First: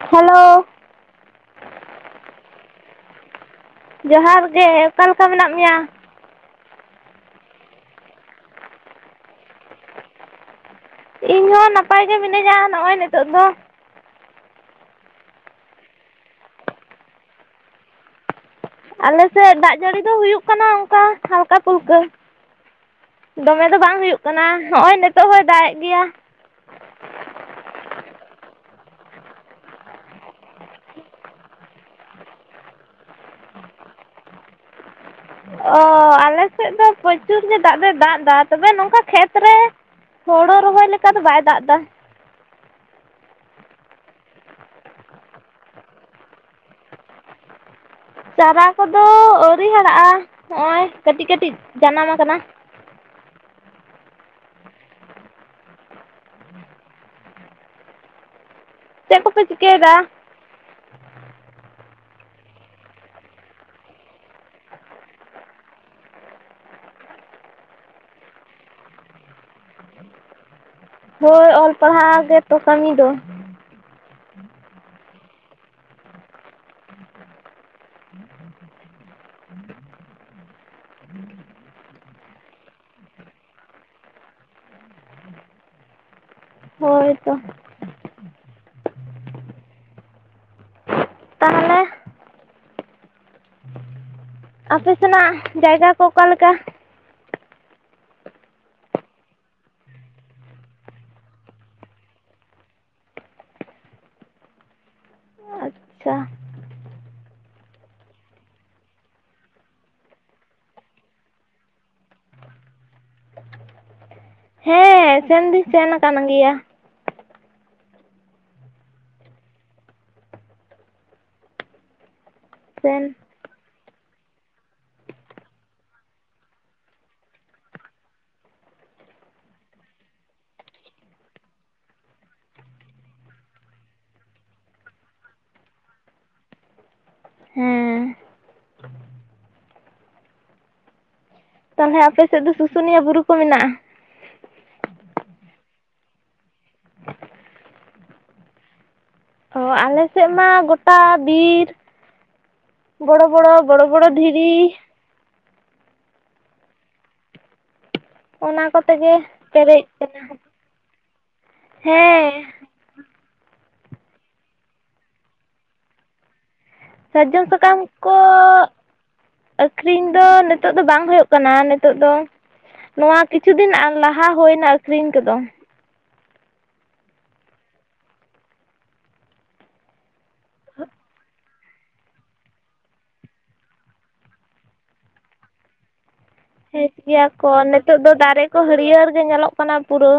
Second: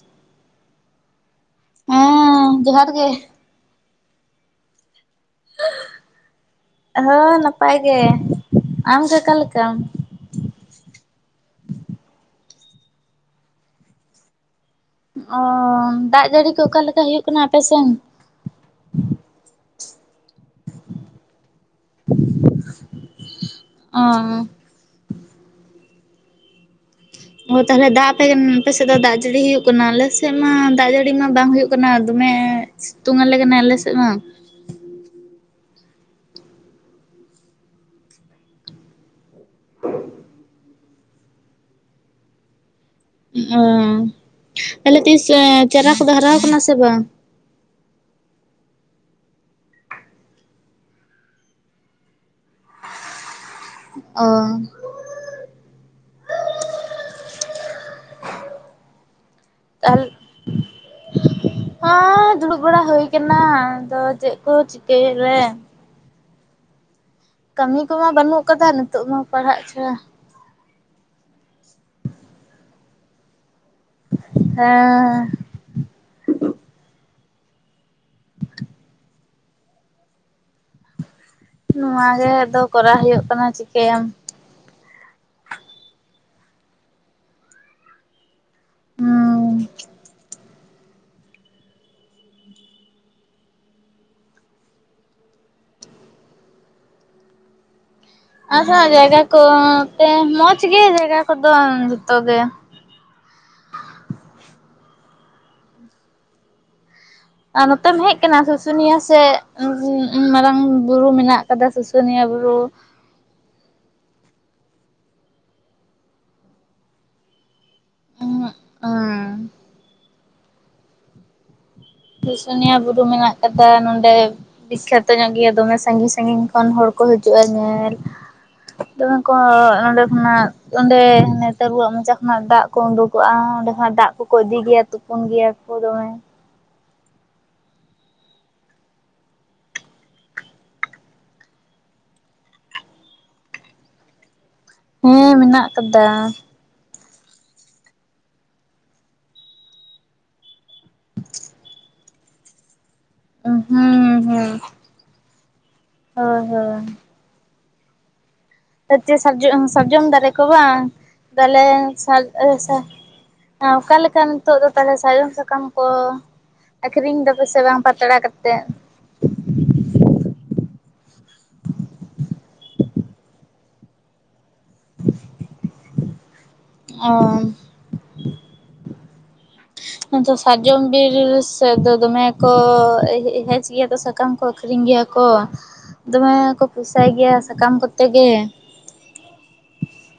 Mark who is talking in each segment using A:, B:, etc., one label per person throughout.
A: [inaudible] Hello!
B: ᱚᱸ ᱡᱚᱦᱟᱨ ᱜᱮ ᱾
A: ᱡᱚᱦᱟᱨ ᱜᱮ ᱚᱠᱟ ᱞᱮᱠᱟ ᱢᱮᱱᱟᱜ ᱢᱮᱭᱟ?
B: ᱦᱳᱭ ᱱᱟᱯᱟᱭ ᱜᱮ, ᱟᱢ ᱜᱮ ᱚᱠᱟ ᱞᱮᱠᱟ?
A: ᱤᱧ ᱦᱚᱸ ᱱᱟᱯᱟᱭ ᱜᱮ ᱢᱤᱱᱟᱹᱧᱟ, ᱱᱚᱜᱼᱚᱭ ᱱᱤᱛᱚᱜ ᱫᱚ ᱾
B: ᱚ, ᱫᱟᱜ ᱡᱟᱹᱲᱤ ᱠᱚ ᱚᱠᱟ ᱞᱮᱠᱟ ᱦᱩᱭᱩᱜ ᱠᱟᱱᱟ ᱟᱯᱮᱥᱮᱱ?
A: ᱟᱞᱮᱥᱮᱱ ᱫᱟᱜ ᱡᱟᱹᱲᱤ ᱫᱚ ᱦᱩᱭᱩᱜ ᱠᱟᱱᱟ ᱚᱱᱠᱟᱼᱼ ᱦᱟᱞᱠᱟ ᱯᱷᱩᱞᱠᱟᱹ, ᱫᱚᱢᱮ ᱫᱚ ᱵᱟᱝ ᱦᱩᱭᱩᱜ ᱠᱟᱱᱟ ᱾ ᱦᱚᱜᱼᱚᱭ ᱱᱤᱛᱚᱜ ᱦᱚᱸᱭ ᱫᱟᱜᱮᱫ ᱜᱮᱭᱟ ᱾
B: ᱚ ᱛᱟᱦᱚᱞᱮ ᱫᱟᱜ ᱯᱮ ᱟᱯᱮᱥᱮᱫ ᱫᱚ ᱫᱟᱜ ᱡᱟᱹᱲᱤ ᱦᱩᱭᱩᱜ ᱠᱟᱱᱟ ᱟᱞᱮᱥᱮᱫ ᱢᱟ ᱫᱟᱜ ᱡᱟᱹᱲᱤ ᱢᱟ ᱵᱟᱝ ᱦᱩᱭᱩᱜᱼᱼ ᱠᱟᱱᱟ ᱫᱚᱢᱮ, ᱥᱤᱛᱩᱝ ᱟᱞᱮ ᱠᱟᱱᱟ ᱟᱞᱮ ᱥᱮᱫ ᱢᱟ ᱾
A: ᱚᱻ ᱟᱞᱮ ᱥᱮᱫ ᱫᱚ ᱯᱨᱚᱪᱩᱨ ᱜᱮ ᱫᱟᱜ ᱫᱚ ᱫᱟᱜ ᱮᱫᱟ ᱛᱚᱵᱮ ᱱᱚᱝᱠᱟ ᱠᱷᱮᱛᱼᱼ ᱠᱚᱨᱮ ᱦᱳᱲᱩ ᱨᱚᱦᱚᱭ ᱞᱮᱠᱟ ᱫᱚ ᱵᱟᱭ ᱫᱟᱜ ᱮᱫᱟ ᱾
B: ᱚ, ᱛᱟᱦᱚᱞᱮ ᱛᱤᱥ ᱪᱟᱨᱟ ᱠᱚᱫᱚ ᱦᱟᱨᱟ ᱠᱟᱱᱟ ᱥᱮ ᱵᱟᱝ?
A: ᱪᱟᱨᱟ ᱠᱚᱫᱚ ᱟᱹᱣᱨᱤ ᱦᱟᱨᱟᱜᱼᱟ, ᱱᱚᱜᱼᱚᱭ ᱠᱟᱹᱴᱤᱡ ᱠᱟᱹᱴᱤᱡ ᱡᱟᱱᱟᱢ ᱟᱠᱟᱱᱟ ᱾
B: ᱚ
A: ᱪᱮᱫ ᱠᱚᱯᱮᱼᱼ
B: ᱛᱟᱦ [unintelligible]
A: [unintelligible]
B: ᱦᱮᱸ ᱫᱩᱲᱩᱵ ᱵᱟᱲᱟ ᱦᱩᱭ ᱠᱟᱱᱟ, ᱟᱫᱚ ᱪᱮᱫ ᱠᱚ ᱪᱤᱠᱟᱹᱭᱟᱞᱮ ᱾ ᱠᱟᱹᱢᱤ ᱠᱚᱢᱟ ᱵᱟᱹᱱᱩᱜ ᱠᱟᱫᱟ ᱱᱤᱛᱚᱜ ᱢᱟ ᱯᱟᱲᱦᱟᱜ ᱪᱷᱟᱲᱟ ᱾
A: ᱦᱚᱭ ᱚᱞ ᱯᱟᱲᱦᱟᱜ ᱜᱮᱛᱚ ᱠᱟᱹᱢᱤ ᱫᱚ ᱾
B: ᱦᱮᱸ ᱱᱚᱣᱟ ᱜᱮ ᱫᱚ ᱠᱚᱨᱟᱣ ᱦᱩᱭᱩᱜ ᱠᱟᱱᱟ ᱪᱤᱠᱟᱹᱭᱟᱢ ᱾
A: ᱦᱩᱲᱩ ᱠᱚ ᱾
B: ᱦᱩᱸ
A: ᱛᱟᱦᱚᱞᱮ ᱟᱯᱮ ᱥᱮᱱᱟᱜ ᱡᱟᱭᱜᱟ ᱠᱚ ᱚᱠᱟᱞᱮᱠᱟ?
B: ᱟᱵᱚᱭᱟᱜ ᱡᱟᱭᱜᱟ ᱠᱚ, ᱛᱮ ᱢᱚᱡᱽ ᱜᱮ ᱡᱟᱭᱜᱟ ᱠᱚᱫᱚ ᱡᱚᱛᱚ ᱜᱮ ᱾
A: ᱟᱪᱪᱷᱟ
B: ᱟᱨ ᱱᱚᱛᱮᱢ ᱦᱮᱡ ᱠᱟᱱᱟ ᱥᱩᱥᱩᱱᱤᱭᱟᱹ ᱥᱮᱫ ᱢᱟᱨᱟᱝ ᱵᱩᱨᱩ ᱢᱮᱱᱟᱜ ᱟᱠᱟᱫᱟ ᱥᱩᱥᱩᱱᱤᱭᱟᱹ ᱵᱩᱨᱩ ᱾
A: ᱦᱮᱸ ᱥᱮᱱ ᱫᱩᱧ ᱥᱮᱱ ᱠᱟᱱ ᱜᱮᱭᱟ ᱾
B: [unintelligible] ᱥᱩᱥᱩᱱᱤᱭᱟᱹ ᱵᱩᱨᱩ
A: ᱥᱮᱱ
B: ᱢᱮᱱᱟᱜ ᱟᱠᱟᱫᱟ ᱚᱸᱰᱮ ᱾ ᱵᱤᱠᱠᱷᱟᱛᱚ ᱧᱚᱜ ᱜᱮᱭᱟ ᱫᱚᱢᱮ ᱥᱟᱺᱜᱤᱧ ᱥᱟᱺᱜᱤᱧ ᱠᱷᱚᱱ ᱦᱚᱲ ᱠᱚ ᱦᱤᱡᱩᱜᱼᱟ ᱧᱮᱞ ᱾ ᱫᱚᱢᱮ [unintelligible] ᱠᱚ ᱱᱚᱸᱰᱮ ᱠᱷᱚᱱᱟᱜ ᱾ ᱚᱸᱰᱮ ᱱᱮ ᱛᱟᱨᱩᱣᱟᱹᱜ ᱢᱚᱪᱟ ᱠᱷᱚᱱᱟᱜ ᱫᱟᱜ ᱠᱚ ᱩᱰᱩᱠᱚᱜᱼᱟ, ᱚᱸᱰᱮ ᱠᱷᱚᱱᱟᱜ ᱫᱟᱜ ᱠᱚᱠᱚ ᱤᱫᱤ ᱜᱮᱭᱟ ᱛᱚ ᱾ ᱛᱩᱯᱩᱱ ᱜᱮᱭᱟ ᱠᱚ ᱫᱚᱢᱮ ᱾
A: ᱦᱮᱸ ᱛᱟᱦᱚᱞᱮ ᱟᱯᱮ ᱥᱮᱫ ᱫᱚ ᱥᱩᱥᱩᱱᱤᱭᱟᱹ ᱵᱩᱨᱩ ᱠᱚ ᱢᱮᱱᱟᱜᱼᱟ?
B: ᱦᱮᱸ ᱢᱮᱱᱟᱜ ᱠᱟᱫᱟ ᱾
A: ᱚ ᱟᱞᱮᱥᱮᱫ ᱢᱟ ᱜᱚᱴᱟ ᱵᱤᱨᱼᱼ ᱵᱚᱲᱚ ᱵᱚᱲᱚ,
B: ᱦᱩᱸ
A: ᱵᱚᱲᱚ ᱵᱚᱲᱚ ᱫᱷᱤᱨᱤᱼᱼ
B: ᱦᱩᱸ ᱦᱚᱭ ᱦᱚᱭ
A: ᱚᱱᱟ ᱠᱚᱛᱮ ᱜᱮ
B: ᱥᱟᱨᱡᱚ ᱥᱟᱨᱡᱚᱢ,
A: ᱯᱮᱨᱮᱡ
B: ᱥᱟᱨᱡᱚᱢ ᱫᱟᱨᱮ
A: ᱟᱠᱟᱱᱟ
B: ᱠᱚ ᱵᱟᱝ ᱛᱟᱦᱞᱮ ᱥᱟᱡ ᱮ
A: ᱦᱮᱸ
B: [unintelligible] ᱚ ᱚᱠᱟᱞᱮᱠᱟ ᱱᱤᱛᱚᱜ ᱫᱚ ᱛᱟᱦᱚᱞᱮ ᱥᱟᱨᱚᱢ ᱥᱟᱠᱟᱢ ᱠᱚ? ᱟᱠᱷᱨᱤᱧ ᱫᱟ ᱯᱮ
A: ᱥᱟᱨᱡᱚᱢ
B: ᱥᱮ ᱵᱟᱝ
A: ᱥᱟᱠᱟᱢ ᱠᱚ
B: ᱯᱟᱛᱲᱟ ᱠᱟᱛᱮᱫ ᱾
A: ᱟᱹᱠᱷᱨᱤᱧ ᱫᱚ ᱱᱤᱛᱚᱜ ᱫᱚ ᱵᱟᱝ ᱦᱩᱭᱩᱜ ᱠᱟᱱᱟ, ᱱᱤᱛᱚᱜ ᱫᱚ ᱾ ᱱᱚᱣᱟ ᱠᱤᱪᱷᱩ ᱫᱤᱱ ᱟᱨ ᱞᱟᱦᱟ ᱦᱩᱭᱱᱟ ᱟᱹᱠᱷᱨᱤᱧ ᱠᱚᱫᱚ ᱾
B: ᱚᱻ ᱟᱫᱚ ᱥᱟᱨᱡᱚᱢ ᱵᱤᱨ ᱥᱮᱫ ᱫᱚ ᱫᱚᱢᱮ ᱠᱚ ᱦᱮᱡ ᱜᱮᱭᱟ ᱛᱚ ᱥᱟᱠᱟᱢ ᱥᱟᱠᱟᱢ ᱠᱚ ᱟᱹᱠᱷᱨᱤᱧ ᱜᱮᱭᱟ ᱠᱚ ᱫᱚᱢᱮ ᱠᱚ
A: ᱦᱮᱡ
B: ᱯᱚᱭᱥᱟᱭ
A: ᱜᱮᱭᱟ ᱠᱚ
B: ᱥᱟᱠᱟᱢ
A: ᱱᱤᱛᱚᱜ
B: ᱠᱚᱛᱮ
A: ᱫᱚ
B: ᱜᱮ
A: ᱫᱟᱨᱮ ᱠᱚ ᱦᱟᱹᱨᱭᱟᱹᱲ ᱜᱮ ᱧᱮᱞᱚᱜ ᱠᱟᱱᱟ ᱯᱩᱨᱟᱹ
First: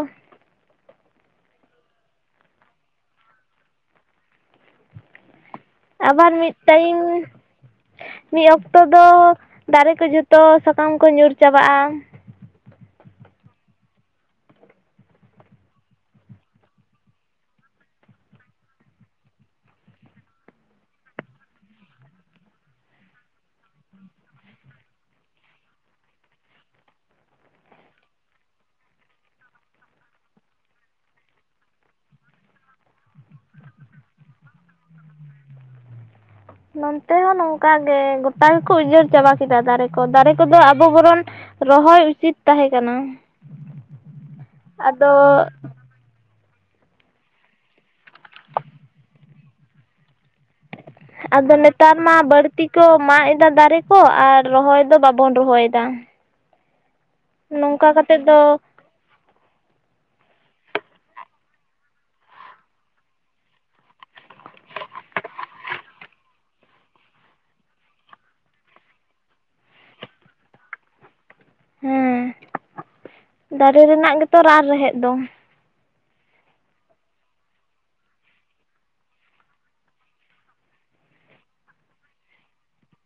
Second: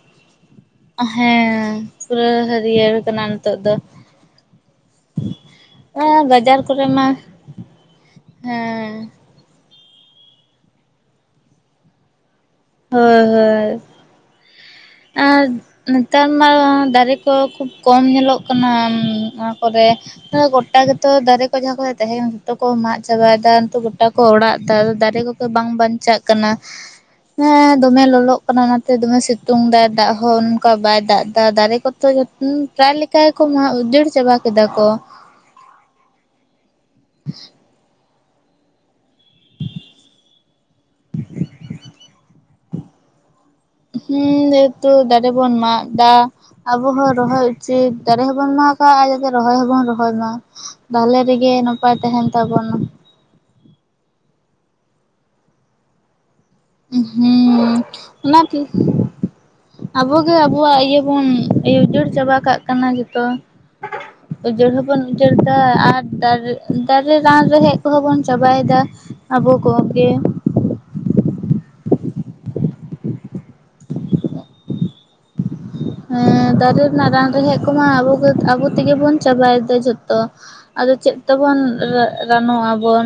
B: ᱦᱮᱸ ᱯᱩᱨᱟᱹ ᱦᱟᱹᱨᱭᱟᱹᱲ ᱠᱟᱱᱟ ᱱᱤᱛᱚᱜ ᱫᱚ
A: ᱟᱵᱟᱨ ᱢᱤᱫ
B: ᱵᱟᱡᱟᱨ ᱠᱚᱨᱮ
A: ᱴᱟᱭᱤᱢ
B: ᱢᱟ
A: ᱢᱤᱫ ᱚᱠᱛᱚ
B: ᱦᱮᱸ
A: ᱫᱚ ᱫᱟᱨᱮ ᱠᱚ ᱡᱚᱛᱚ ᱥᱟᱠᱟᱢ ᱠᱚ ᱧᱩᱨ ᱪᱟᱵᱟᱜᱼᱟ
B: ᱦᱳᱭ ᱦᱳᱭ ᱟᱨ ᱱᱮᱛᱟᱨ ᱢᱟ ᱫᱟᱨᱮ ᱠᱚ ᱠᱷᱩᱵ ᱠᱚᱢ ᱧᱮᱞᱚᱜ ᱠᱟᱱᱟ ᱚᱱᱟ ᱠᱚᱨᱮ ᱜᱚᱴᱟ ᱜᱮᱛᱚ ᱫᱟᱨᱮ ᱠᱚ ᱡᱟᱦᱟᱸ ᱠᱚᱨᱮ ᱛᱟᱦᱮᱱ ᱡᱚᱛᱚ ᱠᱚ ᱢᱟᱜ ᱪᱟᱵᱟᱭᱮᱫᱟ ᱱᱤᱛᱚᱜ ᱜᱚᱴᱟ ᱠᱚ ᱚᱲᱟᱜ ᱫᱟ ᱫᱟᱨᱮ ᱠᱚ ᱵᱟᱝ ᱵᱟᱧᱪᱟᱜ ᱠᱟᱱᱟ ᱦᱮᱸ ᱫᱚᱢᱮ ᱞᱚᱞᱚᱜ ᱠᱟᱱᱟ ᱚᱱᱟᱛᱮ ᱫᱚᱢᱮ ᱥᱤᱛᱩᱝ ᱫᱟᱭ ᱫᱟᱜ ᱦᱚᱸ ᱚᱱᱠᱟ ᱵᱟᱭ ᱫᱟᱜ ᱮᱫᱟ ᱫᱟᱨᱮ ᱠᱚᱛᱚ ᱡᱚᱛᱚ ᱯᱨᱟᱭ ᱞᱮᱠᱟ ᱜᱮ ᱠᱚ ᱩᱡᱟᱹᱲ ᱪᱟᱵᱟ ᱠᱮᱫᱟ ᱠᱚ
A: ᱞᱚᱱ
B: [unintelligible]
A: ᱚᱱᱠᱟᱜᱮ ᱜᱚᱴᱟ ᱜᱮᱠᱚ ᱩᱡᱟᱹᱲ ᱪᱟᱵᱟ ᱠᱮᱫᱟ ᱫᱟᱨᱮ ᱠᱚ ᱫᱟᱨᱮ ᱠᱚᱫᱚ ᱟᱵᱚ ᱵᱚᱨᱚᱱ ᱨᱚᱦᱚᱭ ᱩᱪᱤᱛ ᱛᱟᱦᱮᱸᱠᱟᱱᱟ
B: ᱦᱩᱸ ᱡᱮᱦᱮᱛᱩ ᱫᱟᱨᱮ ᱵᱚᱱ ᱢᱟᱜ ᱫᱟ ᱟᱵᱚ ᱦᱚᱸ ᱨᱚᱦᱚᱭ ᱩᱪᱤᱛ ᱫᱟᱨᱮ ᱦᱚᱸᱵᱚᱱ ᱢᱟᱜᱟ ᱟᱨ ᱡᱟᱛᱮ ᱨᱚᱦᱚᱭ ᱦᱚᱸᱵᱚᱱ ᱨᱚᱦᱚᱭ ᱢᱟ ᱵᱷᱟᱞᱮ ᱨᱮᱜᱮ
A: ᱟᱫᱚ
B: ᱱᱟᱯᱟᱭ
A: ᱱᱮᱛᱟᱨ ᱢᱟ
B: ᱛᱟᱦᱮᱱ ᱛᱟᱵᱚᱱ
A: ᱵᱟᱹᱲᱛᱤ
B: ᱢᱟ
A: ᱠᱚ ᱢᱟᱜ ᱮᱫᱟ ᱫᱟᱨᱮ ᱠᱚ ᱟᱨ ᱨᱚᱦᱚᱭ ᱫᱚ ᱵᱟᱵᱚᱱ ᱨᱚᱦᱚᱭᱮᱫᱟ
B: ᱦᱩᱸᱻ
A: ᱱᱚᱝᱠᱟ ᱠᱟᱛᱮᱫ ᱫᱚ
B: ᱚᱱᱟᱛᱮ ᱟᱵᱚᱜᱮ ᱟᱵᱚᱣᱟᱜ ᱤᱭᱟᱹ ᱵᱚᱱ ᱩᱡᱟᱹᱲ ᱪᱟᱵᱟᱠᱟᱜ ᱠᱟᱱᱟ ᱡᱚᱛᱚ ᱩᱡᱟᱹᱲ ᱦᱚᱸᱵᱚᱱ ᱩᱡᱟᱹᱲ ᱮᱫᱟ ᱟᱨ ᱫᱟᱨᱮ ᱫᱟᱨᱮ ᱨᱟᱱ ᱨᱮᱦᱮᱫᱽ ᱠᱚᱦᱚᱸ ᱵᱚᱱ ᱪᱟᱵᱟᱭᱮᱫᱟ ᱟᱵᱚ ᱠᱚᱜᱮ
A: ᱦᱮᱸ ᱫᱟᱨᱮ ᱨᱮᱱᱟᱜ ᱜᱮᱛᱚ ᱨᱟᱱ ᱨᱮᱦᱮᱫ ᱫᱚ
B: ᱦᱩᱸ ᱫᱟᱨᱮ ᱨᱮᱱᱟᱜ ᱨᱟᱱ ᱨᱮᱦᱮᱫ ᱠᱚᱢᱟ ᱟᱵᱚ ᱜᱮ ᱟᱵᱚ ᱛᱮᱜᱮ ᱵᱚᱱ ᱪᱟᱵᱟᱭᱮᱫᱟ ᱡᱷᱚᱛᱚ ᱟᱫᱚ ᱪᱮᱫ ᱛᱮᱵᱚᱱ ᱨᱟᱱᱚᱜ ᱟᱵᱚᱱ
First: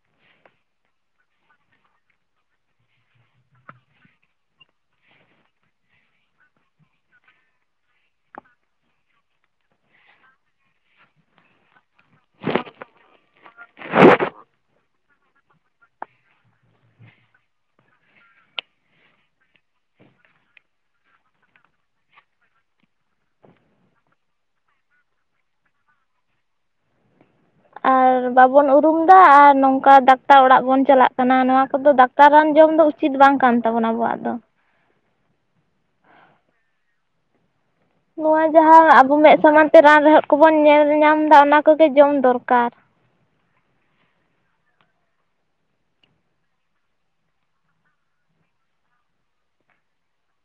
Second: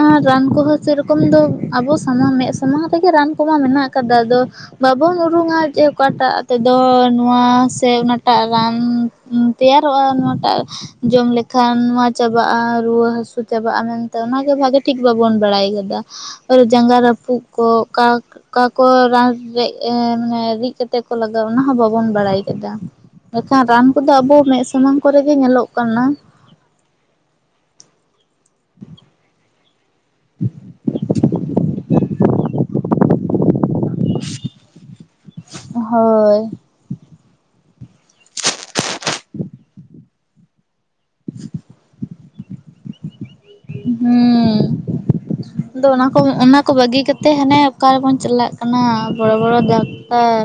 B: ᱟᱨ ᱨᱟᱱ ᱠᱚᱦᱚᱸ ᱥᱮᱨᱚᱠᱚᱢ ᱫᱚ ᱟᱵᱚ ᱥᱟᱢᱟᱝ ᱢᱮᱫ ᱥᱟᱢᱟᱝᱟᱴ ᱨᱮᱜᱮ ᱨᱟᱱ ᱠᱚᱢᱟ ᱢᱮᱱᱟᱜ ᱟᱠᱟᱫᱟ ᱟᱫᱚ ᱵᱟᱵᱚᱱ ᱩᱨᱩᱝᱟ ᱡᱮ ᱚᱠᱟᱴᱟᱜ ᱛᱮᱫᱚ ᱱᱚᱣᱟ ᱥᱮ ᱚᱱᱟᱴᱟᱜ ᱨᱟᱱ ᱛᱮᱭᱟᱨᱚᱜᱼᱟ ᱱᱚᱣᱟᱴᱟᱜ ᱡᱚᱢ ᱞᱮᱠᱷᱟᱱ ᱱᱚᱣᱟ ᱪᱟᱵᱟᱜᱼᱟ ᱨᱩᱣᱟᱹ ᱦᱟᱹᱥᱩ ᱪᱟᱵᱟᱜᱼᱟ ᱢᱮᱱᱛᱮ ᱚᱱᱟᱜᱮ ᱵᱷᱟᱜᱤ ᱴᱷᱤᱠ ᱵᱟᱵᱚᱱ ᱵᱟᱲᱟᱭ ᱠᱟᱫᱟ ᱟᱹᱨ ᱡᱟᱸᱜᱟ ᱨᱟᱹᱯᱩᱫ ᱠᱚ ᱚᱠᱟ ᱚᱠᱟ ᱠᱚ ᱨᱟᱱ ᱨᱮ ᱨᱤᱫ ᱠᱟᱛᱮ ᱠᱚ ᱞᱟᱜᱟᱼᱟ ᱚᱱᱟ ᱦᱚᱸ ᱵᱟᱵ ᱵᱚᱱ ᱵᱟᱲᱟᱭ ᱠᱮᱫᱟ ᱢᱮᱱᱠᱷᱟᱱ ᱨᱟᱱ ᱠᱚᱫᱚ ᱟᱵᱚ ᱢᱮᱫ ᱥᱟᱢᱟᱝ ᱠᱚᱨᱮ ᱜᱮ ᱧᱮᱞᱚᱜ ᱠᱟᱱᱟ
A: ᱟᱨ ᱵᱟᱵᱚᱱ ᱩᱨᱩᱢᱫᱟ ᱟᱨ ᱱᱚᱝᱠᱟ ᱰᱟᱠᱛᱟᱨ ᱚᱲᱟᱜ ᱵᱚᱱ ᱪᱟᱞᱟᱜ ᱠᱟᱱᱟ ᱱᱚᱣᱟ ᱠᱚᱫᱚ ᱰᱟᱠᱛᱟᱨ ᱨᱟᱱ ᱡᱚᱢ ᱫᱚ ᱩᱪᱤᱛ ᱵᱟᱝ ᱠᱟᱱ ᱛᱟᱵᱚᱱᱟ ᱟᱵᱚᱣᱟᱜ ᱫᱚ
B: ᱦᱳᱭ
A: ᱱᱚᱣᱟ ᱡᱟᱦᱟᱸ ᱟᱵᱚ ᱢᱮᱫ ᱥᱟᱢᱟᱝ ᱛᱮ ᱨᱟᱱ ᱨᱮᱦᱮᱫ ᱠᱚᱵᱚᱱ ᱧᱮᱞ ᱧᱟᱢ ᱮᱫᱟ ᱚᱱᱟ ᱠᱚᱜᱮ ᱡᱚᱢ ᱫᱚᱨᱠᱟᱨ
B: ᱦᱩᱸ ᱟᱫᱚ ᱚᱱᱟ ᱠᱚ ᱚᱱᱟ ᱠᱚ ᱵᱟᱹᱜᱤ ᱠᱟᱛᱮ ᱦᱟᱱᱮ ᱚᱠᱟ ᱨᱮᱵᱚᱱ ᱪᱟᱞᱟᱜ ᱠᱟᱱᱟ ᱵᱚᱲᱚ ᱵᱚᱲᱚ ᱰᱟᱠᱼᱼ ᱟᱨ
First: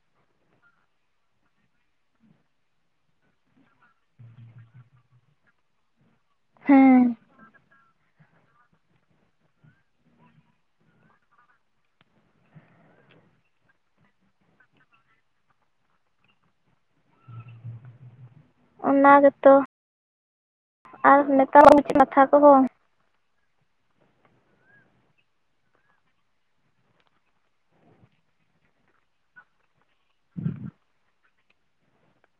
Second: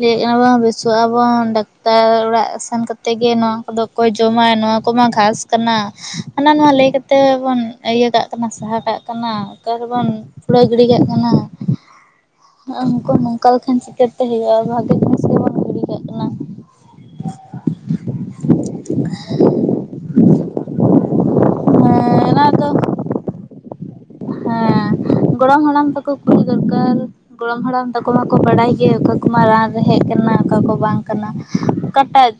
B: ᱞᱟᱹᱭ ᱠᱟᱱᱟᱵᱚᱱ ᱵᱮᱥᱚᱜ ᱟᱵᱚᱱ ᱰᱟᱠᱛᱟᱨ ᱚᱲᱟᱜ ᱥᱮᱱ ᱠᱟᱛᱮ ᱜᱮ ᱱᱚᱣᱟ ᱠᱚᱫᱚ ᱚᱠᱚᱭ ᱡᱚᱢᱟᱭ ᱱᱚᱣᱟ ᱠᱚᱢᱟ ᱜᱷᱟᱥ ᱠᱟᱱᱟ ᱦᱟᱱᱟ ᱱᱚᱣᱟ ᱞᱟᱹᱭ
A: ᱦᱮᱸ
B: ᱠᱟᱛᱮ ᱵᱚᱱ ᱤᱭᱟᱹ ᱠᱟᱜ ᱠᱟᱱᱟ ᱥᱟᱦᱟ ᱠᱟᱜ ᱠᱟᱱᱟ ᱚᱠᱟᱨᱮᱵᱚᱱ ᱩᱯᱷᱲᱟᱹ ᱜᱤᱰᱤ ᱠᱟᱜ ᱠᱟᱱᱟ ᱩᱱᱠᱩ ᱱᱚᱝᱠᱟ ᱞᱮᱠᱷᱟᱱ ᱪᱤᱠᱟᱹᱛᱮ ᱦᱤᱭᱳᱜᱼᱟ ᱵᱷᱟᱜᱤ ᱡᱤᱱᱤᱥ ᱜᱮᱵᱚᱱ ᱜᱤᱰᱤ ᱠᱟᱜ ᱠᱟᱱᱟ
A: [unintelligible] ᱚᱱᱟ ᱜᱮᱛᱚ ᱟᱨ ᱱᱮᱛᱟᱨᱪ [unintelligible]
B: ᱦᱮᱸ
A: ᱠᱟᱛᱷᱟ
B: ᱚᱱᱟ
A: ᱠᱚᱦᱚᱸ᱾
B: ᱫᱚ ᱦᱮᱸ ᱜᱚᱲᱚᱢ ᱦᱟᱲᱟᱢ ᱛᱟᱠᱚ ᱠᱩᱞᱤ ᱫᱚᱨᱠᱟᱨ᱾ ᱜᱚᱲᱚᱢ ᱦᱟᱲᱟᱢ ᱛᱟᱠᱚ ᱢᱟᱠᱚ ᱵᱟᱲᱟᱭ ᱜᱮ ᱚᱠᱟ ᱠᱚᱢᱟ ᱨᱟᱱ ᱨᱮ ᱦᱮᱡ ᱟᱠᱟᱱᱟ ᱚᱠᱟ ᱠᱚ ᱵᱟᱝ ᱠᱟᱱᱟ ᱚᱠᱟᱴᱟᱜ᱾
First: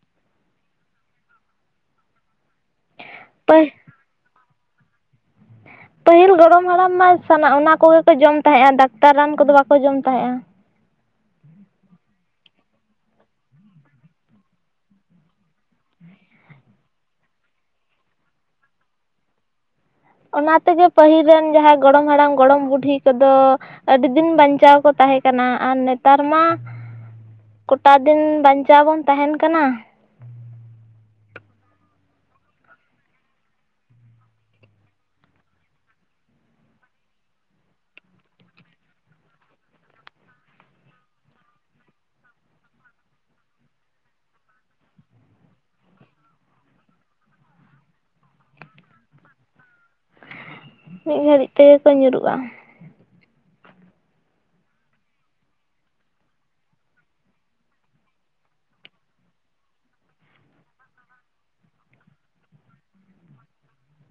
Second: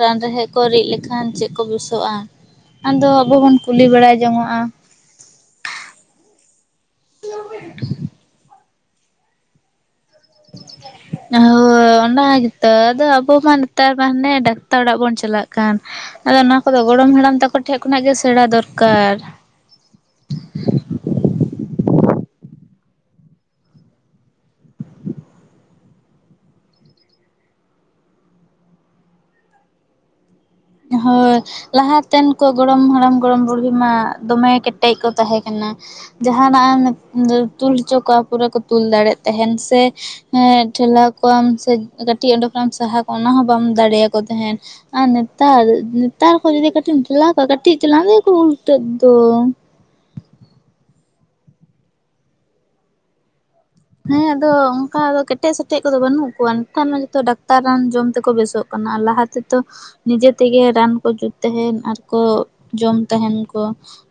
B: ᱨᱟᱱ ᱨᱮᱦᱮᱫ ᱠᱚ ᱨᱤᱫ ᱞᱮᱠᱷᱟᱱ ᱪᱮᱫ ᱠᱚ ᱵᱩᱮᱥᱚᱜᱼᱟ ᱟᱫᱚ᱾ ᱟᱵᱚ ᱵᱚᱱ
A: ᱯᱟᱹ
B: ᱠᱩᱞᱤ ᱵᱟᱲᱟ ᱡᱚᱝᱚᱜᱼᱟ᱾
A: ᱯᱟᱹᱦᱤᱞ ᱜᱚᱲᱚᱢ ᱦᱟᱲᱟᱢ ᱢᱟ ᱥᱟᱱᱟ ᱚᱱᱟ ᱠᱚᱜᱮ ᱠᱚ ᱡᱚᱢ ᱛᱟᱦᱮᱸᱜᱼᱟ ᱰᱟᱠᱛᱟᱨ ᱨᱟᱱ ᱠᱚᱫᱚ ᱵᱟᱠᱚ ᱡᱚᱢ ᱛᱟᱦᱮᱸᱜᱼᱟ᱾
B: [unintelligible] ᱚᱱᱟ ᱜᱮᱛᱚ ᱟᱫᱚ ᱟᱵᱚ ᱢᱟ ᱱᱮᱛᱟᱨ ᱢᱟ ᱦᱟᱱᱮ ᱰᱟᱠᱛᱟᱨ ᱚᱲᱟᱜ ᱵᱚᱱ ᱪᱟᱞᱟᱜ ᱠᱟᱱ᱾ ᱟᱫᱚ ᱚᱱᱟ ᱠᱚᱫᱚ ᱜᱚᱲᱚᱢ ᱦᱟᱲᱟᱢ ᱛᱟᱠᱚ ᱴᱷᱮᱡ ᱠᱷᱚᱱᱟᱜ ᱜᱮ ᱥᱮᱬᱟ ᱫᱚᱨᱠᱟᱨ᱾
A: ᱚᱱᱟ ᱛᱮᱜᱮ᱾ ᱯᱟᱹᱦᱤᱞ ᱨᱮᱱ ᱡᱟᱦᱟᱸᱭ ᱜᱚᱲᱚᱢ ᱦᱟᱲᱟᱢ ᱜᱚᱲᱚᱢ ᱵᱩᱰᱷᱤ ᱠᱚᱫᱚ᱾ ᱟᱹᱰᱤ ᱫᱤᱱ ᱵᱟᱧᱪᱟᱣ ᱠᱚ ᱛᱟᱦᱮᱸ ᱠᱟᱱᱟ ᱟᱨ ᱱᱮᱛᱟᱨ ᱢᱟ᱾ ᱠᱚᱴᱟ ᱫᱤᱱ ᱵᱟᱧᱪᱟᱣ ᱵᱚᱱ ᱛᱟᱦᱮᱱ ᱠᱟᱱᱟ᱾
B: ᱦᱳᱭ᱾ ᱞᱟᱦᱟᱛᱮᱱ ᱠᱚ ᱜᱚᱲᱚᱢ ᱦᱟᱲᱟᱢ ᱜᱚᱲᱚᱢ ᱵᱩᱲᱰᱦᱤ ᱢᱟ ᱫᱚᱢᱮ ᱠᱮᱴᱮᱡ ᱠᱚ ᱛᱟᱦᱮᱸ ᱠᱟᱱᱟ᱾ ᱡᱟᱦᱟᱱᱟᱜ ᱛᱩᱞ ᱦᱚᱪᱚ ᱠᱚᱣᱟ ᱯᱩᱨᱟᱹ ᱠᱚ ᱛᱩᱞ ᱫᱟᱲᱮᱭᱟᱜ ᱛᱟᱦᱮᱱ ᱥᱮ᱾ ᱦᱮᱸ ᱴᱷᱮᱞᱟᱣ ᱠᱚᱣᱟᱢ ᱥᱮ ᱠᱟᱹᱴᱤᱡ ᱚᱰᱮᱸ ᱠᱷᱚᱱᱮᱢ ᱥᱟᱦᱟ ᱠᱚᱣᱟ ᱚᱱᱟ ᱦᱚᱸ ᱵᱟᱢ ᱫᱟᱲᱮᱭᱟ ᱠᱚ ᱛᱟᱦᱮᱸᱫ᱾ ᱟᱨ ᱱᱮᱛᱟᱨ ᱱᱮᱛᱟᱨ ᱠᱚ ᱡᱩᱫᱤ ᱠᱟᱹᱴᱤᱡ ᱴᱷᱮᱞᱟᱣ ᱠᱚᱣᱟ ᱠᱟᱹᱴᱤᱡ ᱛᱟᱞᱟᱝ ᱛᱮ ᱜᱮ ᱩᱞᱴᱟᱹᱜ ᱫᱚ᱾
A: ᱢᱤᱫ ᱜᱷᱟᱹᱲᱤᱡ ᱛᱮᱜᱮ ᱠᱚ ᱧᱩᱨᱩᱜᱼᱟ᱾
B: ᱦᱮᱸ ᱟᱫᱚ ᱚᱱᱠᱟ ᱫᱚ ᱠᱮᱴᱮᱡ ᱥᱮᱴᱮᱡ ᱠᱚᱫᱚ ᱵᱟᱹᱱᱩᱜ ᱠᱚᱣᱟ ᱱᱮᱛᱟᱨ ᱢᱟ ᱡᱷᱚᱛᱚ ᱰᱟᱠᱛᱟᱨ ᱨᱟᱱ ᱡᱚᱢ ᱛᱮᱠᱚ ᱵᱮᱥᱚᱜ᱾ ᱠᱟᱱᱟ ᱟᱨ ᱞᱟᱦᱟ ᱛᱮᱫᱚ᱾ ᱱᱤᱡᱮ ᱛᱮᱜᱮ ᱨᱟᱱ ᱠᱚ ᱡᱩᱛ ᱛᱟᱦᱮᱱ ᱟᱨᱠᱚ ᱡᱚᱢ ᱛᱟᱦᱮᱱ ᱠᱚ᱾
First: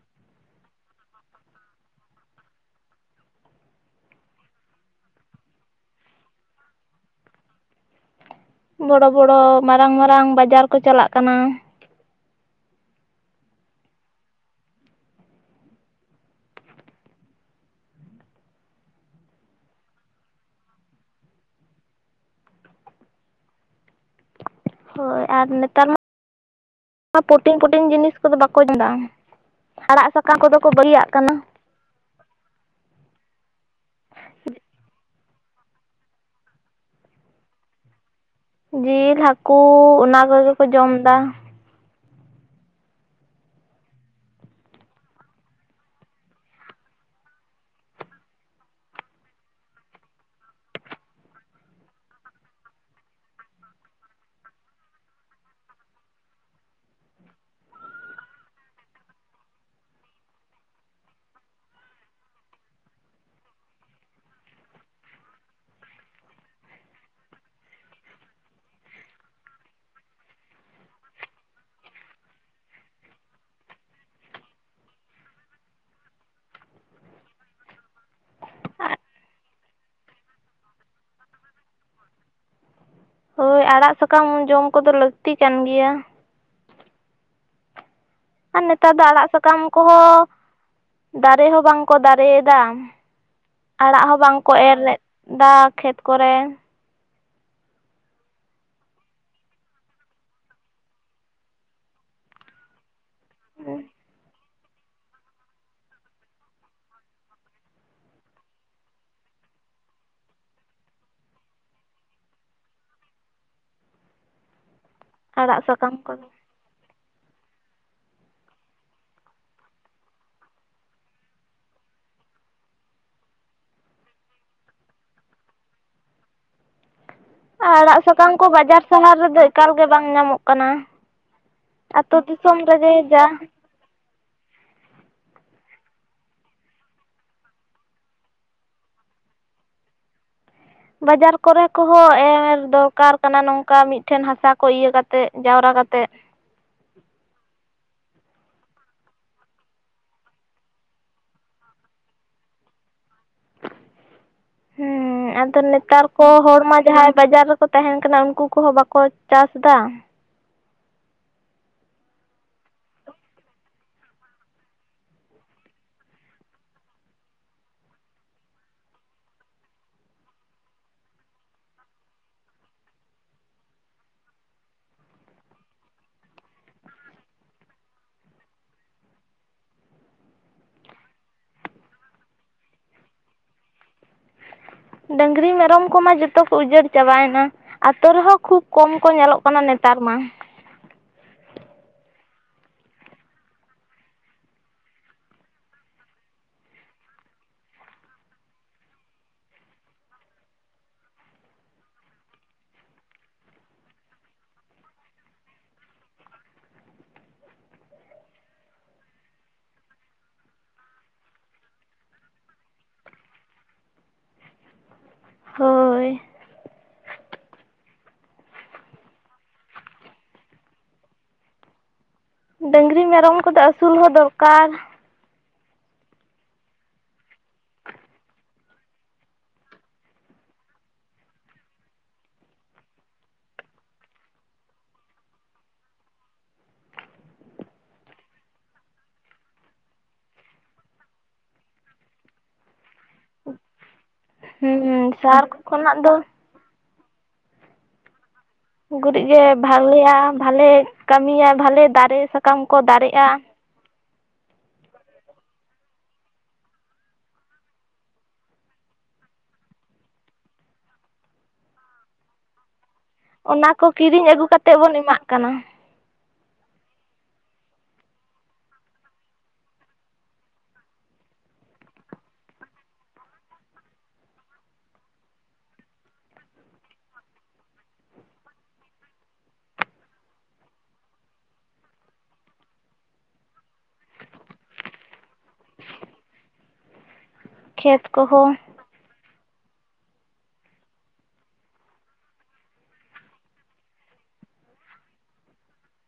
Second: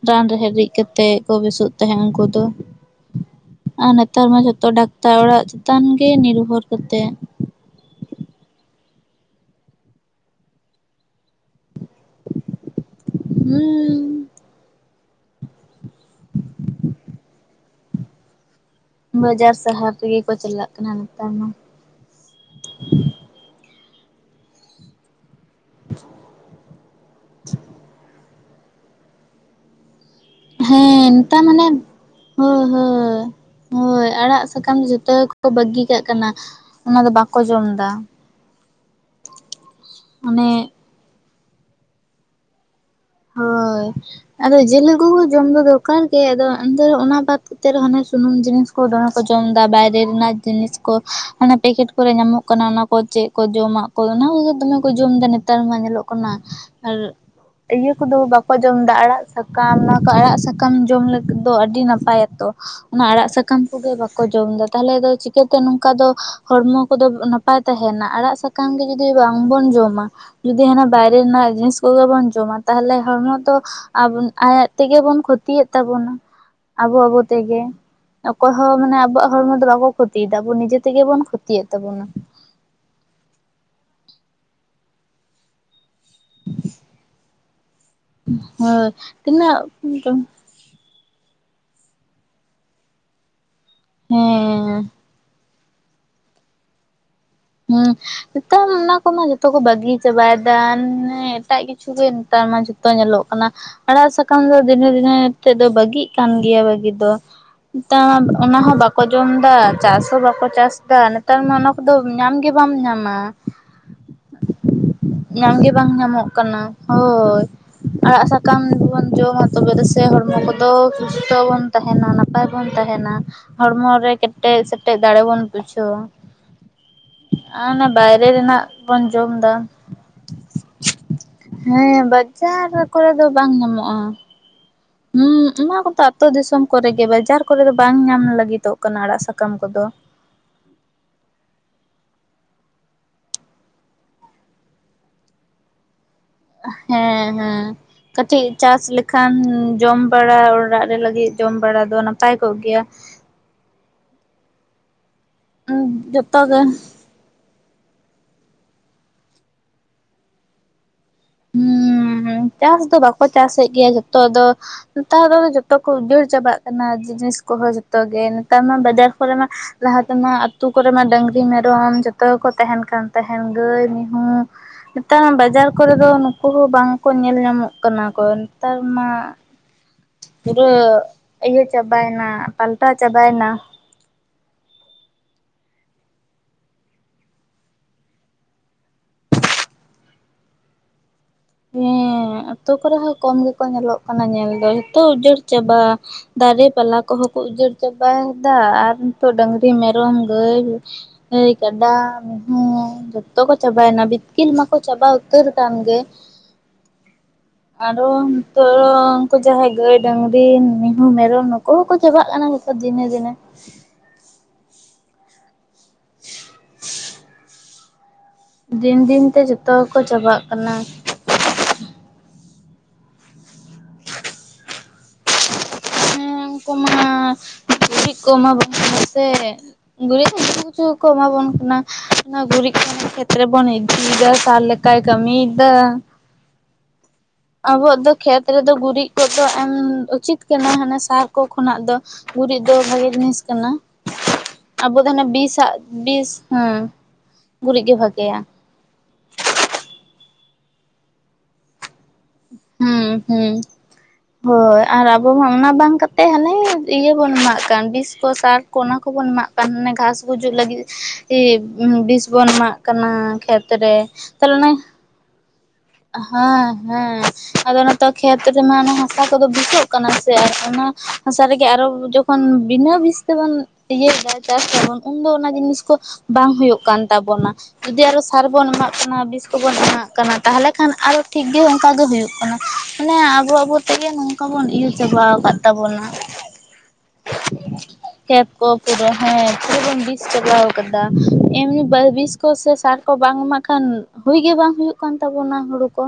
B: ᱨᱟᱱ ᱨᱮᱦᱮᱫ ᱨᱤᱫ ᱠᱟᱛᱮᱜ ᱠᱚ ᱵᱮᱥᱚᱜ ᱛᱟᱦᱮᱸᱫ ᱩᱱᱠᱩ ᱫᱚ ᱟᱨ ᱱᱮᱛᱟᱨ ᱢᱟ ᱡᱚᱛᱚ ᱰᱟᱠᱛᱟᱨ ᱚᱲᱟᱜ ᱪᱮᱛᱟᱱ ᱜᱮ ᱱᱤᱨᱵᱷᱚᱨ ᱠᱟᱛᱮᱫ᱾
A: ᱵᱚᱲᱚ ᱵᱚᱲᱚ ᱢᱟᱨᱟᱝ ᱢᱟᱨᱟᱝ ᱵᱟᱡᱟᱨ ᱠᱚ ᱪᱟᱞᱟᱜ ᱠᱟᱱᱟ᱾
B: ᱦᱩᱸ [unintelligible] ᱵᱟᱡᱟᱨ ᱦᱟᱨ ᱨᱮᱜᱮ ᱠᱚ ᱪᱟᱞᱟᱜ ᱠᱟᱱᱟ ᱱᱮᱛᱟᱨ ᱢᱟ᱾
A: ᱦᱳᱭ ᱟᱨ ᱱᱮᱛᱟᱨ ᱢᱟ ᱯᱚᱴᱤᱱ ᱯᱚᱴᱤᱱ ᱡᱤᱱᱤᱥ ᱠᱚᱫᱚ ᱵᱟᱠᱚ ᱡᱚᱢᱟ᱾ ᱟᱲᱟᱜ ᱥᱟᱠᱟᱢ ᱠᱚᱫᱚ ᱠᱚ ᱵᱟᱹᱜᱤᱭᱟᱜ
B: ᱦᱮᱸ
A: ᱠᱟᱱᱟ᱾
B: ᱱᱮᱛᱟᱨ ᱢᱟᱱᱮ ᱦᱳᱭ ᱦᱳ ᱦᱳᱭ ᱟᱲᱟᱜ ᱥᱟᱠᱟᱢ ᱫᱚ ᱡᱷᱚᱛᱚ ᱜᱮᱠᱚ ᱵᱟᱹᱜᱤ ᱠᱟᱜ ᱠᱟᱱᱟ᱾ ᱚᱱᱟ ᱫᱚ ᱵᱟᱠᱚ ᱡᱚᱢ ᱫᱟ᱾
A: ᱡᱤᱞ ᱦᱟᱹᱠᱩ ᱚᱱᱟ
B: ᱚᱱᱮ
A: ᱠᱚᱜᱮ ᱠᱚ ᱡᱚᱢ ᱮᱫᱟ᱾
B: ᱦᱳᱭ ᱟᱫᱚ ᱡᱤᱞ, ᱦᱟᱹᱠᱩ ᱠᱚ ᱦᱚᱸ ᱡᱚᱢ ᱫᱚ ᱫᱚᱨᱠᱟᱨ ᱜᱮ ᱟᱫᱚ ᱮᱱᱛᱮ ᱚᱱᱟ ᱵᱟᱫᱽ ᱮᱱᱛᱮ ᱨᱮ ᱦᱚᱸ ᱦᱟᱱᱮ ᱥᱩᱱᱩᱢ ᱡᱤᱱᱤᱥ ᱠᱚ ᱫᱚᱢᱮ ᱠᱚ ᱡᱚᱢ ᱮᱫᱟ ᱵᱟᱭᱨᱮ ᱨᱮᱱᱟᱜ ᱡᱤᱱᱤᱥ ᱠᱚ ᱦᱟᱱᱮ ᱯᱮᱠᱮᱴ ᱠᱚᱨᱮ ᱧᱟᱢᱚᱜ ᱠᱟᱱᱟ ᱚᱱᱟ ᱠᱚ᱾ ᱠᱚ ᱪᱮᱫ ᱠᱚ ᱡᱚᱢᱟᱜ ᱠᱚ ᱚᱱᱟ ᱠᱚᱜᱮ ᱫᱚᱢᱮ ᱠᱚ ᱡᱚᱢ ᱮᱫᱟ ᱱᱮᱛᱟᱨ ᱢᱟ ᱧᱮᱞᱚᱜ ᱠᱟᱱᱟ ᱟᱨ᱾ ᱤᱭᱟᱹ ᱠᱚᱫᱚ ᱵᱟᱠᱚ ᱡᱚᱢ ᱮᱫᱟ ᱟᱲᱟᱜ ᱥᱟᱠᱟᱢ ᱚᱱᱟ ᱠᱚ ᱟᱲᱟᱜ ᱥᱟᱠᱟᱢ ᱡᱚᱢ ᱞᱟᱹᱜᱤᱫ ᱫᱚ ᱟᱹᱰᱤ ᱱᱟᱯᱟᱭᱟ ᱛᱚ᱾ ᱚᱱᱟ ᱟᱲᱟᱜ ᱥᱟᱠᱟᱢ ᱠᱚᱜᱮ ᱵᱟᱠᱚ ᱡᱚᱢᱫᱟ ᱛᱟᱦᱞᱮ ᱫᱚ ᱪᱤᱠᱟᱹᱛᱮ ᱱᱚᱝᱠᱟ ᱫᱚ ᱦᱚᱲᱢᱚ ᱠᱚᱫᱚ᱾ ᱱᱟᱯᱟᱭ ᱛᱟᱦᱮᱱᱟ ᱟᱲᱟᱜ ᱥᱟᱠᱟᱢ ᱜᱮ ᱡᱩᱫᱤ ᱵᱟᱝ ᱵᱚᱱ ᱡᱚᱢᱟ ᱡᱩᱫᱤ ᱦᱟᱱᱟ ᱵᱟᱭᱨᱮ ᱨᱮᱱᱟᱜ ᱡᱤᱱᱤᱥ ᱠᱚᱜᱮ ᱵᱚᱱ᱾ ᱡᱚᱢᱟ ᱛᱟᱦᱚᱞᱮ ᱦᱚᱲᱢᱚ ᱫᱚ ᱟᱭᱡ ᱟᱭᱡ ᱛᱮᱜᱮ ᱵᱚᱱ ᱠᱷᱚᱛᱤᱭᱮᱫ ᱛᱟᱵᱚᱱᱟ᱾ ᱟᱵᱚ ᱟᱵᱚ ᱛᱮᱜᱮ᱾ ᱚᱠᱚᱭ ᱦᱚᱸ ᱢᱟᱱᱮ ᱟᱵᱚᱣᱟᱜ ᱦᱚᱲᱢᱚ ᱫᱚ ᱵᱟᱠᱚ ᱠᱷᱚᱛᱤᱭᱮᱫᱟ ᱟᱵᱚ ᱱᱤᱡᱮ ᱛᱮᱜᱮ ᱵᱚᱱ ᱠᱷᱚᱛᱤᱭᱮᱫ ᱛᱟᱵᱚᱱᱟ᱾
A: ᱦᱳᱭ ᱟᱲᱟᱜ ᱥᱟᱠᱟᱢ ᱡᱚᱢ ᱠᱚᱫᱚ ᱞᱟᱹᱠᱛᱤ ᱠᱟᱱ ᱜᱮᱭᱟ᱾ ᱟᱨ
B: ᱦᱳᱭ
A: ᱱᱮᱛᱟᱨ ᱫᱚ ᱟᱲᱟᱜ
B: ᱛᱤᱱᱟᱹᱜ
A: ᱥᱟᱠᱟᱢ ᱠᱚᱦᱚᱸ᱾ ᱫᱟᱨᱮ ᱦᱚᱸ ᱵᱟᱝᱠᱚ ᱫᱟᱨᱮᱭᱮᱫᱟ ᱟᱲᱟᱜ ᱦᱚᱸ ᱵᱟᱝᱠᱚ
B: ᱦᱮᱸ
A: ᱮᱨᱮᱫᱟ ᱠᱷᱮᱛ, ᱠᱚᱨᱮ᱾
B: ᱦᱩᱸ, ᱱᱮᱛᱟᱨ ᱚᱱᱟ ᱠᱚᱢᱟ ᱡᱚᱛᱚ ᱠᱚ ᱵᱟᱹᱜᱤ ᱪᱟᱵᱟᱭᱮᱫᱟ ᱮᱴᱟᱜ ᱠᱤᱪᱷᱩ ᱜᱮ ᱱᱮᱛᱟᱨ ᱢᱟ ᱡᱚᱛᱚ ᱧᱮᱞᱚᱜ, ᱠᱟᱱᱟ ᱟᱲᱟᱜ ᱥᱟᱠᱟᱢ ᱫᱚ ᱫᱤᱱᱟᱹ ᱫᱤᱱᱟᱹ ᱛᱮᱫ ᱫᱚ ᱵᱟᱹᱜᱤ ᱠᱟᱱ ᱜᱮᱭᱟ ᱵᱟᱹᱜᱤ ᱫᱚ᱾ ᱱᱮᱛᱟᱨ ᱚᱱᱟ ᱦᱚᱸ ᱵᱟᱠᱚ ᱡᱚᱢ ᱫᱟ ᱪᱟᱥ ᱦᱚᱸ ᱵᱟᱠᱚ ᱪᱟᱥ ᱫᱟ ᱱᱮᱛᱟᱨ ᱢᱟ ᱚᱱᱟ ᱠᱚᱫᱚ, ᱧᱟᱢ ᱜᱮ ᱵᱟᱢ ᱧᱟᱢᱟ ᱧᱟᱢ
A: ᱟᱲᱟᱜ
B: ᱜᱮ ᱵᱟᱝ
A: ᱥᱟᱠᱟᱢ ᱠᱚᱫᱚ
B: ᱧᱟᱢᱚᱜ ᱠᱟᱱᱟ᱾ ᱦᱳᱭ, ᱟᱲᱟᱜ ᱥᱟᱠᱟᱢ ᱜᱮᱵᱚᱱ ᱡᱚᱢᱟ ᱛᱚᱵᱮ ᱫᱚ ᱥᱮ ᱦᱚᱲᱢᱚ ᱠᱚᱫᱚ ᱥᱩᱥᱛᱚ ᱵᱚᱱ ᱛᱟᱦᱮᱱᱟ ᱱᱟᱜ, ᱱᱟᱯᱟᱭ ᱵᱚᱱ ᱛᱟᱦᱮᱱᱟ ᱦᱚᱲᱢᱚ ᱨᱮ ᱠᱮᱴᱮᱜ ᱥᱮᱴᱮᱡᱜ ᱫᱟᱲᱮ ᱵᱚᱱ ᱵᱩᱡᱷᱟᱹᱣᱟ᱾ ᱟᱨ ᱚᱱᱟ
A: ᱟᱲᱟᱜ
B: ᱵᱟᱭᱨᱮ
A: ᱥᱟᱠᱟᱢ ᱠᱚ
B: ᱨᱮᱱᱟᱜ
A: ᱵᱟᱡᱟᱨ
B: ᱵᱚᱱ
A: ᱥᱟᱦᱟᱨ
B: ᱡᱚᱢ
A: ᱨᱮᱫᱚ
B: ᱫᱟ,
A: ᱮᱠᱟᱞ ᱜᱮ ᱵᱟᱝ ᱧᱟᱢᱚᱜ ᱠᱟᱱᱟ
B: ᱦᱮᱸ
A: ᱟᱛᱳ ᱫᱤᱥᱚᱢ
B: ᱵᱟᱡᱟᱨ
A: ᱨᱮᱜᱮ
B: ᱠᱚᱨᱮ ᱫᱚ
A: ᱡᱟ
B: ᱵᱟᱝ ᱧᱟᱢᱚᱜᱼᱟ᱾ ᱦᱩᱸ ᱚᱱᱟ ᱠᱚᱫᱚ ᱟᱛᱚ ᱫᱤᱥᱚᱢ ᱠᱚᱨᱮᱜᱮ ᱵᱟᱡᱟᱨ ᱠᱚᱨᱮ ᱫᱚ ᱵᱟᱝ ᱧᱟᱢ ᱞᱟᱹᱜᱤᱫᱚᱜ ᱠᱟᱱᱟ ᱟᱲᱟᱜ ᱥᱟᱠᱟᱢ ᱠᱚᱫᱚ,
A: ᱵᱟᱡᱟᱨ ᱠᱚᱨᱮ ᱠᱚᱦᱚᱸ ᱮᱨ ᱫᱚᱨᱠᱟᱨ ᱠᱟᱱᱟ ᱱᱚᱝᱠᱟ ᱢᱤᱫᱴᱷᱮᱱ ᱦᱟᱥᱟ ᱠᱚ ᱤᱭᱟᱹ ᱠᱟᱛᱮᱜ ᱡᱟᱣᱨᱟ ᱠᱟᱛᱮᱜ,
B: ᱦᱮᱸ ᱦᱮᱸ, ᱠᱟᱹᱴᱤᱡ ᱪᱟᱥ ᱞᱮᱠᱷᱟᱱ ᱡᱚᱢ ᱵᱟᱲᱟ ᱚᱲᱟᱜ ᱨᱮ ᱞᱟᱹᱜᱤᱫ ᱡᱚᱢ ᱵᱟᱲᱟ ᱫᱚ ᱱᱟᱯᱟᱭ ᱠᱚᱜ ᱜᱮᱭᱟ᱾
A: ᱦᱩᱸ ᱟᱫᱚ ᱱᱮᱛᱟᱨ ᱠᱚ
B: ᱡᱚᱛᱚ ᱜᱮ
A: ᱦᱚᱲ ᱢᱟ ᱡᱟᱦᱟᱸᱭ ᱵᱟᱡᱟᱨ, ᱠᱚ ᱛᱟᱦᱮᱱ ᱠᱟᱱᱟ ᱩᱱᱠᱩ ᱠᱚᱦᱚᱸ ᱵᱟᱠᱚ ᱪᱟᱥ ᱫᱟ᱾ [inaudible]
B: ᱦᱩᱸ ᱪᱟᱥ ᱫᱚ ᱵᱟᱠᱚ ᱪᱟᱥᱮᱫ ᱜᱮᱭᱟ ᱡᱷᱚᱛᱚ ᱫᱚ ᱱᱮᱛᱟᱨ ᱫᱚ ᱡᱚᱛᱚ ᱠᱚ ᱩᱡᱟᱹᱲ ᱪᱟᱵᱟᱜ ᱠᱟᱱᱟ ᱡᱤᱱᱤᱥ ᱠᱚᱦᱚᱸ ᱡᱚᱛᱚᱜ ᱜᱮ ᱱᱮᱛᱟᱨ ᱢᱟ ᱵᱟᱡᱟᱨ ᱠᱚᱨᱮ ᱢᱟ, ᱞᱟᱦᱟ ᱛᱮᱢᱟ ᱟᱹᱛᱩ ᱠᱚᱨᱮ ᱢᱟ ᱰᱟᱹᱝᱨᱤ ᱢᱮᱨᱚᱢ ᱡᱚᱛᱚ ᱜᱮᱠᱚ ᱛᱟᱦᱮᱱ ᱠᱟᱱ ᱛᱟᱦᱮᱱ ᱜᱟᱹᱭ ᱢᱤᱦᱩ, ᱱᱮᱛᱟᱨ ᱢᱟ ᱵᱟᱡᱟᱨ ᱠᱚᱨᱮ ᱫᱚ ᱱᱩᱠᱩ ᱦᱚᱸ ᱵᱟᱝᱠᱚ ᱧᱮᱞ ᱧᱟᱢᱚᱜ ᱠᱟᱱᱟ ᱠᱚ ᱱᱮᱛᱟᱨ ᱢᱟ, ᱯᱩᱨᱟᱹ ᱤᱭᱟᱹ ᱪᱟᱵᱟᱭᱮᱱᱟ ᱯᱟᱞᱴᱟᱣ ᱪᱟᱵᱟᱭᱮᱱᱟ᱾
A: ᱰᱟᱹᱝᱨᱤ ᱢᱮᱨᱚᱢ ᱠᱚᱢᱟ ᱡᱚᱛᱚ ᱠᱚ ᱩᱡᱟᱹᱲ ᱪᱟᱵᱟᱭᱮᱱᱟ, ᱟᱹᱛᱳ ᱨᱮᱦᱚᱸ ᱠᱷᱩᱵ ᱠᱚᱢ ᱠᱚ ᱧᱮᱞᱚᱜ ᱠᱟᱱᱟ ᱱᱮᱛᱟᱨ ᱢᱟ᱾ [inaudible]
B: ᱟᱸᱛᱳ ᱠᱚᱨᱮ ᱦᱚᱸ ᱠᱚᱢ ᱜᱮᱠᱚ ᱧᱮᱞᱚᱜ ᱠᱟᱱᱟ ᱧᱮᱞ ᱫᱚ ᱡᱚᱛᱚ ᱩᱡᱟᱹᱲ ᱪᱟᱵᱟ, ᱫᱟᱨᱮ ᱯᱟᱞᱟ ᱠᱚᱦᱚᱸ ᱠᱚ ᱩᱡᱟᱹᱲ ᱪᱟᱵᱟᱭᱮᱫᱟ ᱟᱨ ᱱᱤᱛᱚᱜ ᱰᱟᱝᱨᱤ ᱢᱮᱨᱚᱢ ᱜᱟᱹᱭ, ᱜᱟᱹᱭ ᱠᱟᱰᱟ ᱢᱤᱦᱩᱸ, ᱡᱚᱛᱚ ᱠᱚ ᱪᱟᱵᱟᱭᱮᱱᱟ ᱵᱤᱛᱠᱤᱞ ᱢᱟᱠᱚ ᱪᱟᱵᱟ ᱩᱛᱟᱹᱨ ᱟᱠᱟᱱ ᱜᱮ, ᱟᱨᱚ ᱱᱤᱛᱚᱜ ᱦᱚᱸ ᱩᱱᱠᱩ ᱡᱟᱦᱟᱸᱭ ᱜᱟᱹᱭ ᱰᱟᱹᱝᱨᱤ ᱢᱤᱦᱩ ᱢᱮᱨᱚᱢ ᱱᱩᱠᱩ ᱦᱚᱸᱠᱚ ᱪᱟᱵᱟᱜ ᱠᱟᱱᱟ, ᱛᱚ ᱫᱤᱱᱮ ᱫᱤᱱᱮ,
A: ᱦᱳᱭ,
B: ᱫᱤᱱ ᱫᱤᱱ ᱛᱮ ᱡᱷᱚᱛᱚ ᱜᱮᱠᱚ ᱪᱟᱵᱟᱜ ᱠᱟᱱᱟ᱾
A: ᱰᱟᱹᱝᱨᱤ ᱢᱮᱨᱚᱢ ᱠᱚᱫᱚ ᱟᱹᱥᱩᱞ ᱦᱚᱸ ᱫᱚᱨᱠᱟᱨ,
B: ᱦᱮᱸ ᱩᱱᱠᱩ ᱢᱟ ᱜᱩᱨᱤᱜ ᱠᱚᱢᱟ ᱵᱟᱝ ᱟᱥᱮ ᱜᱩᱨᱤᱜ ᱦᱚ ᱩᱱᱠᱩ ᱠᱤᱪᱷᱩ ᱠᱚ ᱮᱢᱟ ᱵᱚᱱ ᱠᱟᱱᱟ᱾ ᱚᱱᱟ ᱜᱩᱨᱤᱜ ᱠᱚᱦᱚᱸ ᱠᱷᱮᱛᱨᱮ ᱵᱚᱱ ᱤᱫᱤᱭᱮᱫᱟ ᱥᱟᱨ ᱞᱮᱠᱟᱭ ᱠᱟᱹᱢᱤᱭᱮᱫᱟ᱾ ᱟᱵᱚᱣᱟᱜ ᱫᱚ ᱠᱷᱮᱛ ᱨᱮᱫᱚ ᱜᱩᱨᱤᱜ ᱠᱚᱫᱚ ᱮᱢ ᱩᱪᱤᱛ ᱠᱟᱱᱟ ᱦᱟᱱᱮ ᱥᱟᱨ ᱠᱚ ᱠᱷᱚᱱᱟᱜ ᱫᱚ, ᱜᱩᱨᱤᱜ ᱫᱚ ᱵᱷᱟᱜᱤ ᱡᱤᱱᱤᱥ ᱠᱟᱱᱟ ᱟᱵᱚ ᱫᱚ
A: ᱦᱩᱸ
B: ᱦᱟᱱᱮ
A: ᱥᱟᱨ ᱠᱚ
B: ᱵᱤᱥᱟᱜ
A: ᱠᱷᱚᱱᱟᱜ ᱫᱚ
B: ᱵᱤᱥ, ᱦᱩᱸ ᱜᱩᱨᱤᱜ ᱜᱮ ᱵᱷᱟᱜᱮᱭᱟ᱾
A: ᱜᱩᱨᱤᱜ ᱜᱮ ᱵᱷᱟᱞᱮᱭᱟ ᱵᱷᱟᱞᱮ ᱠᱟᱹᱢᱤᱭᱟ ᱵᱷᱟᱞᱮ ᱫᱟᱨᱮ ᱥᱟ
B: ᱦᱩᱸ ᱦᱩᱸ᱾ ᱦᱳᱭ ᱟᱨ ᱟᱵᱚ ᱢᱟ ᱚᱱᱟ ᱵᱟᱝ ᱠᱟᱛᱮᱫ ᱦᱟᱱᱮ ᱤᱭᱟᱹ ᱵᱚᱱ ᱮᱢᱟᱜ ᱠᱟᱱ ᱵᱤᱥ ᱠᱚ ᱥᱟᱨ, ᱠᱚᱱᱟ ᱠᱚᱵᱚᱱ ᱮᱢᱟᱜ ᱠᱟᱱ ᱚᱱᱮ ᱜᱷᱟᱥ ᱜᱩᱡᱩᱜ ᱞᱟᱹᱜᱤᱫ ᱵᱤᱥ ᱵᱚᱱ ᱮᱢᱟᱜ ᱠᱟᱱᱟ ᱠᱷᱮᱛ
A: ᱚᱱᱟ ᱠᱚ
B: ᱨᱮ
A: ᱠᱤᱨᱤᱧ ᱟᱹᱜᱩ
B: ᱛᱟᱦᱚᱞᱮ ᱚᱱᱮ
A: ᱠᱟᱛᱮᱫ ᱵᱚᱱ ᱮᱢᱟᱜ ᱠᱟᱱᱟ
B: ᱦᱮᱸ ᱦᱮᱸ ᱟᱫᱚ ᱱᱤᱛᱚᱜ ᱠᱷᱮᱛ ᱨᱮᱱᱟᱜ ᱦᱟᱥᱟ ᱠᱚᱫᱚ ᱵᱤᱥᱚᱜ ᱠᱟᱱᱟ ᱥᱮ ᱚᱱᱟ ᱦᱟᱥᱟ ᱨᱮᱜᱮ ᱟᱨᱚ ᱡᱚᱠᱷᱚᱱ ᱵᱤᱱᱟᱹ ᱵᱤᱥ ᱛᱮᱵᱚᱱ ᱤᱭᱟᱹᱭᱮᱫᱟ ᱪᱟᱥ ᱫᱟᱵᱚᱱ ᱩᱱᱫᱚ ᱚᱱᱟ ᱡᱤᱱᱤᱥ ᱠᱚ ᱵᱟᱝ ᱦᱳᱭᱳᱜ ᱠᱟᱱ ᱛᱟᱵᱚᱱᱟ ᱡᱩᱫᱤ ᱟᱨᱚ ᱥᱟᱨ ᱵᱚᱱ ᱮᱢᱟᱜ ᱠᱟᱱᱟ ᱵᱤᱥ ᱠᱚᱵᱚᱱ ᱮᱢᱟᱜ ᱠᱟᱱᱟ ᱛᱟᱞᱦᱮ ᱠᱷᱟᱱ ᱟᱨᱚ ᱴᱷᱤᱠ ᱜᱮ ᱚᱱᱠᱟ ᱜᱮ ᱦᱩᱭᱩᱜ ᱠᱟᱱᱟ ᱢᱟᱱᱮ ᱟᱵᱚ ᱟᱵᱚ ᱛᱮᱜᱮ ᱱᱚᱝᱠᱟ ᱵᱚᱱ ᱤᱭᱟᱹ ᱪᱟᱵᱟᱣᱟᱠᱟᱫ ᱛᱟᱵᱚᱱᱟ ᱠᱷᱮᱛ ᱠᱚᱯ ᱛᱮᱫᱚ ᱦᱮᱸ ᱯᱩᱨᱟᱹᱵᱚᱱ ᱵᱤᱥ ᱪᱟᱵᱟᱣ ᱟᱠᱟᱫᱟ ᱮᱢᱱᱤ ᱵᱤᱥ ᱠᱚ ᱥᱮ ᱥᱟᱨ ᱠᱚ ᱵᱟᱝ ᱮᱢᱟᱜ ᱠᱷᱟᱱ ᱦᱩᱭ ᱜᱮ ᱵᱟᱝ ᱦᱩᱭᱩᱜ ᱠᱟᱱ ᱛᱟᱵᱚᱱᱟ ᱦᱳᱲᱳ ᱠᱚ